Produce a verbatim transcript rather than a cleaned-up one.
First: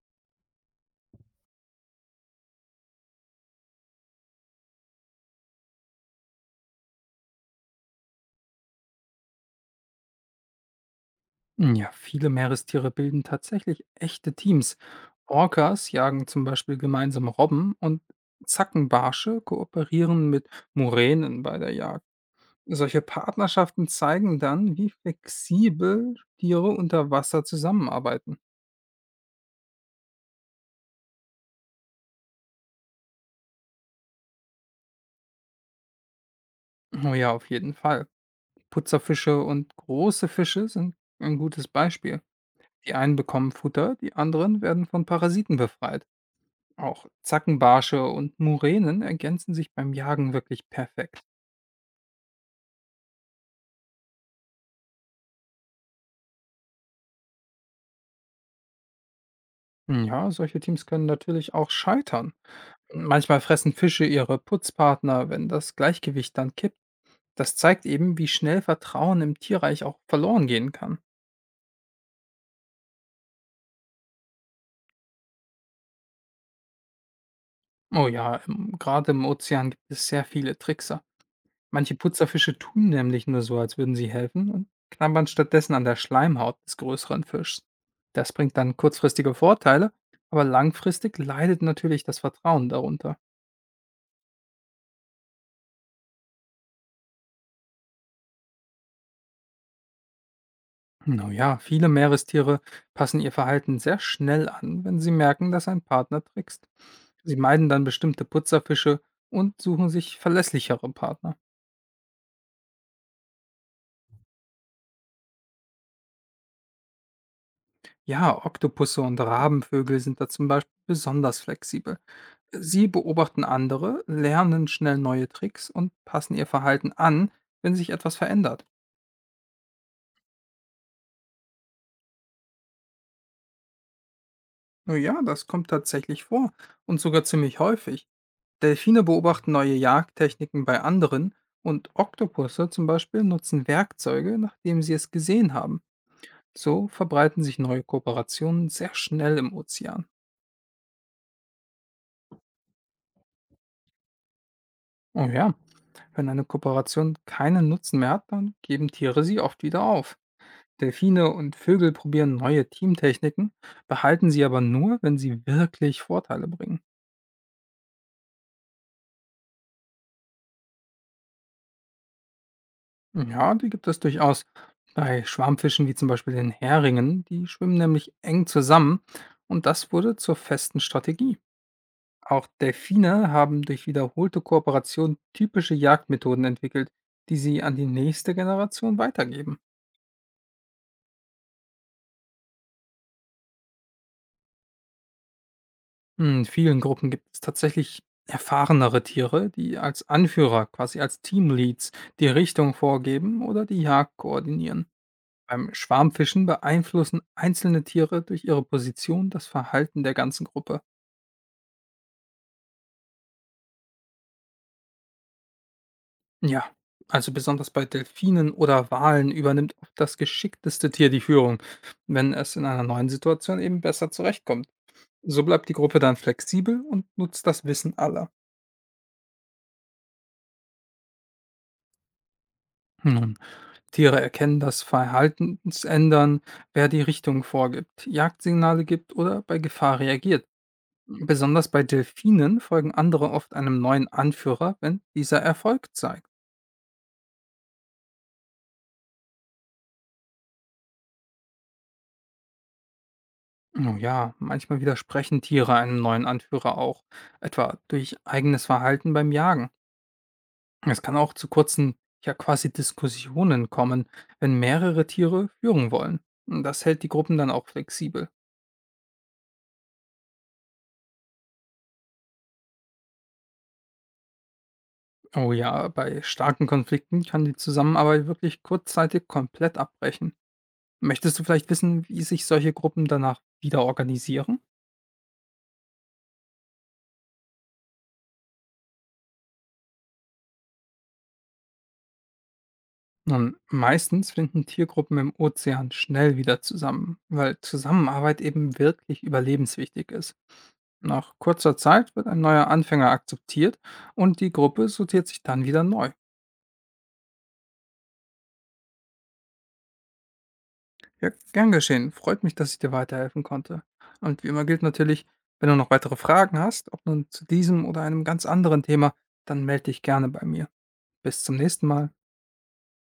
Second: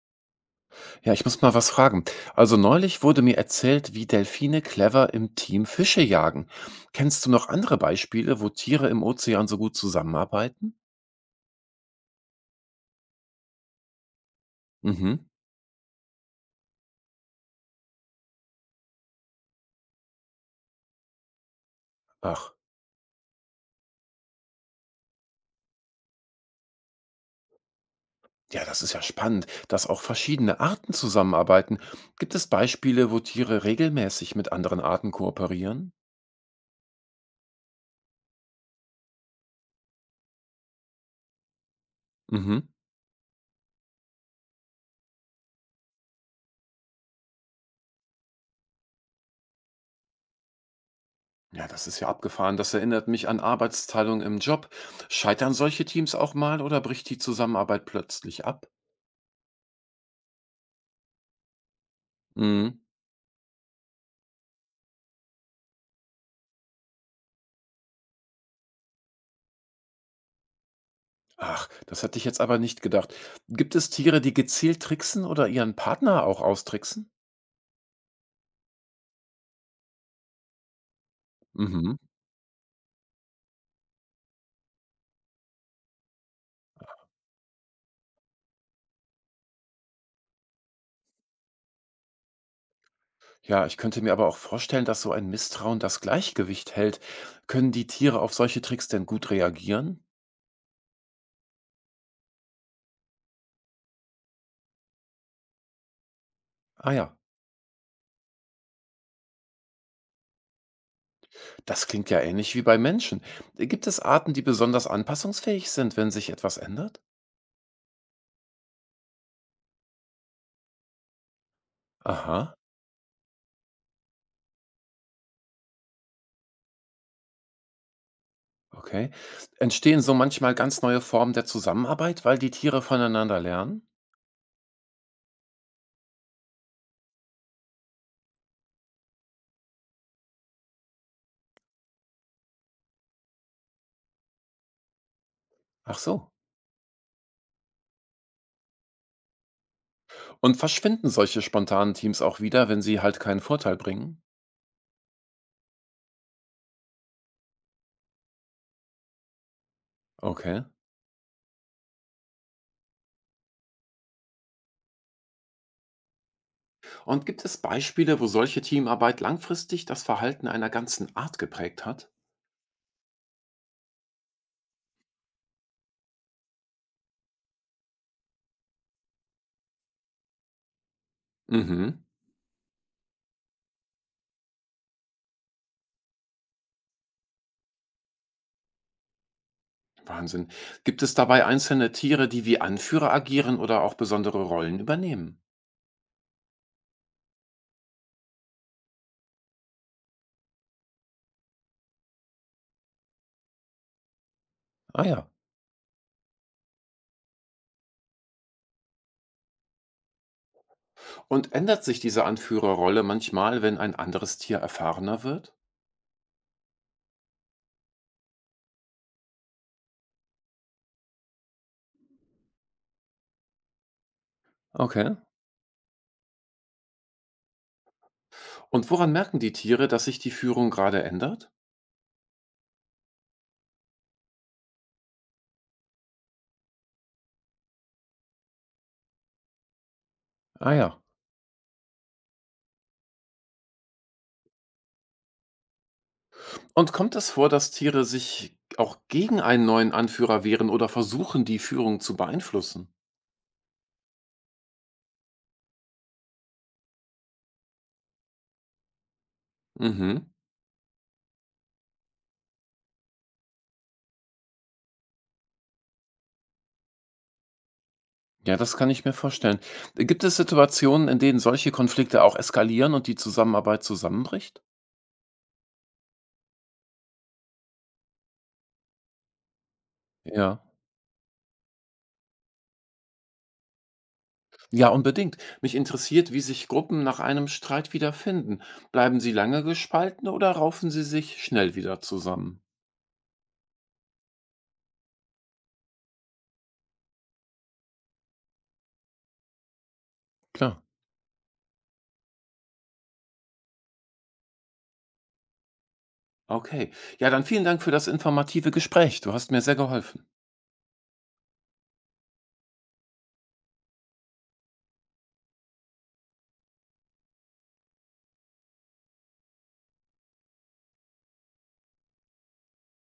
Ja, ich muss mal was fragen. Also neulich wurde mir erzählt, wie Delfine clever im Team Fische jagen. Kennst du noch andere Beispiele, wo Tiere im Ozean so gut zusammenarbeiten? Hm, Ja, viele Meerestiere bilden tatsächlich echte Teams. Mhm. Orcas jagen zum Beispiel gemeinsam Robben und Zackenbarsche kooperieren mit Muränen bei der Jagd. Ach, Solche Partnerschaften zeigen dann, wie flexibel Tiere unter Wasser zusammenarbeiten. ja, das ist ja spannend, dass auch verschiedene Arten zusammenarbeiten. Gibt es Beispiele, wo Tiere regelmäßig mit anderen Arten kooperieren? Oh ja, auf jeden Fall. Putzerfische und große Fische sind ein gutes Beispiel. Mhm. Die einen bekommen Futter, die anderen werden von Parasiten befreit. Auch Zackenbarsche und Muränen ergänzen sich beim Jagen wirklich perfekt. Ja, das ist ja abgefahren. Das erinnert mich an Arbeitsteilung im Job. Scheitern solche Teams auch mal oder bricht die Zusammenarbeit plötzlich ab? Ja, solche Teams können natürlich auch scheitern. Mhm. Manchmal fressen Fische ihre Putzpartner, wenn das Gleichgewicht dann kippt. Das zeigt eben, wie schnell Vertrauen im Tierreich auch verloren gehen kann. Ach, das hätte ich jetzt aber nicht gedacht. Gibt es Tiere, die gezielt tricksen oder ihren Partner auch austricksen? Oh ja, im, gerade im Ozean gibt es sehr viele Trickser. Manche Mhm. Putzerfische tun nämlich nur so, als würden sie helfen und knabbern stattdessen an der Schleimhaut des größeren Fischs. Das bringt dann kurzfristige Vorteile, aber langfristig leidet natürlich das Vertrauen darunter. Ja, ich könnte mir aber auch vorstellen, dass so ein Misstrauen das Gleichgewicht hält. Können die Tiere auf solche Tricks denn gut reagieren? Na ja, viele Meerestiere passen ihr Verhalten sehr schnell an, wenn sie merken, dass ein Partner trickst. Ah ja, Sie meiden dann bestimmte Putzerfische und suchen sich verlässlichere Partner. das klingt ja ähnlich wie bei Menschen. Gibt es Arten, die besonders anpassungsfähig sind, wenn sich etwas ändert? Ja, Oktopusse und Rabenvögel sind da zum Beispiel besonders flexibel. Aha, Sie beobachten andere, lernen schnell neue Tricks und passen ihr Verhalten an, wenn sich etwas verändert. okay. Entstehen so manchmal ganz neue Formen der Zusammenarbeit, weil die Tiere voneinander lernen? Nun ja, das kommt tatsächlich vor und sogar ziemlich häufig. Delfine beobachten neue Jagdtechniken bei anderen und Oktopusse zum Beispiel nutzen Werkzeuge, nachdem sie es gesehen haben. Ach so. So verbreiten sich neue Kooperationen sehr schnell im Ozean. Und verschwinden solche spontanen Teams auch wieder, wenn sie halt keinen Vorteil bringen? Oh ja, wenn eine Kooperation keinen Nutzen mehr hat, dann geben Tiere sie oft wieder auf. Okay. Delfine und Vögel probieren neue Teamtechniken, behalten sie aber nur, wenn sie wirklich Vorteile bringen. Und gibt es Beispiele, wo solche Teamarbeit langfristig das Verhalten einer ganzen Art geprägt hat? Ja, die gibt es durchaus. Bei Schwarmfischen wie zum Beispiel den Heringen, die schwimmen nämlich eng zusammen und das wurde zur festen Strategie. Mhm. Auch Delfine haben durch wiederholte Kooperation typische Jagdmethoden entwickelt, die sie an die nächste Generation weitergeben. Wahnsinn. Gibt es dabei einzelne Tiere, die wie Anführer agieren oder auch besondere Rollen übernehmen? In vielen Gruppen gibt es tatsächlich erfahrenere Tiere, die als Anführer, quasi als Teamleads, die Richtung vorgeben oder die Jagd koordinieren. Ah ja. Beim Schwarmfischen beeinflussen einzelne Tiere durch ihre Position das Verhalten der ganzen Gruppe. Und ändert sich diese Anführerrolle manchmal, wenn ein anderes Tier erfahrener wird? Ja, also besonders bei Delfinen oder Walen übernimmt oft das geschickteste Tier die Führung, wenn es in einer neuen Situation eben besser zurechtkommt. Okay. So bleibt die Gruppe dann flexibel und nutzt das Wissen aller. Und woran merken die Tiere, dass sich die Führung gerade ändert? Nun, Tiere erkennen das Verhaltensändern, wer die Richtung vorgibt, Jagdsignale gibt oder bei Gefahr reagiert. Ah ja. Besonders bei Delfinen folgen andere oft einem neuen Anführer, wenn dieser Erfolg zeigt. Und kommt es vor, dass Tiere sich auch gegen einen neuen Anführer wehren oder versuchen, die Führung zu beeinflussen? Oh ja, manchmal widersprechen Tiere einem neuen Anführer auch, etwa durch eigenes Verhalten beim Jagen. Mhm. Es kann auch zu kurzen, ja quasi Diskussionen kommen, wenn mehrere Tiere führen wollen. Das hält die Gruppen dann auch flexibel. Ja, das kann ich mir vorstellen. Gibt es Situationen, in denen solche Konflikte auch eskalieren und die Zusammenarbeit zusammenbricht? Oh ja, bei starken Konflikten kann die Zusammenarbeit wirklich kurzzeitig komplett abbrechen. Ja. Möchtest du vielleicht wissen, wie sich solche Gruppen danach wieder organisieren? Ja, unbedingt. Mich interessiert, wie sich Gruppen nach einem Streit wiederfinden. Bleiben sie lange gespalten oder raufen sie sich schnell wieder zusammen? Nun, meistens finden Tiergruppen im Ozean schnell wieder zusammen, weil Zusammenarbeit eben wirklich überlebenswichtig ist. Klar. Nach kurzer Zeit wird ein neuer Anfänger akzeptiert und die Gruppe sortiert sich dann wieder neu. Okay. Ja, dann vielen Dank für das informative Gespräch. Du hast mir sehr geholfen. Ja, gern geschehen. Freut mich, dass ich dir weiterhelfen konnte. Und wie immer gilt natürlich, wenn du noch weitere Fragen hast, ob nun zu diesem oder einem ganz anderen Thema, dann melde dich gerne bei mir. Bis zum nächsten Mal.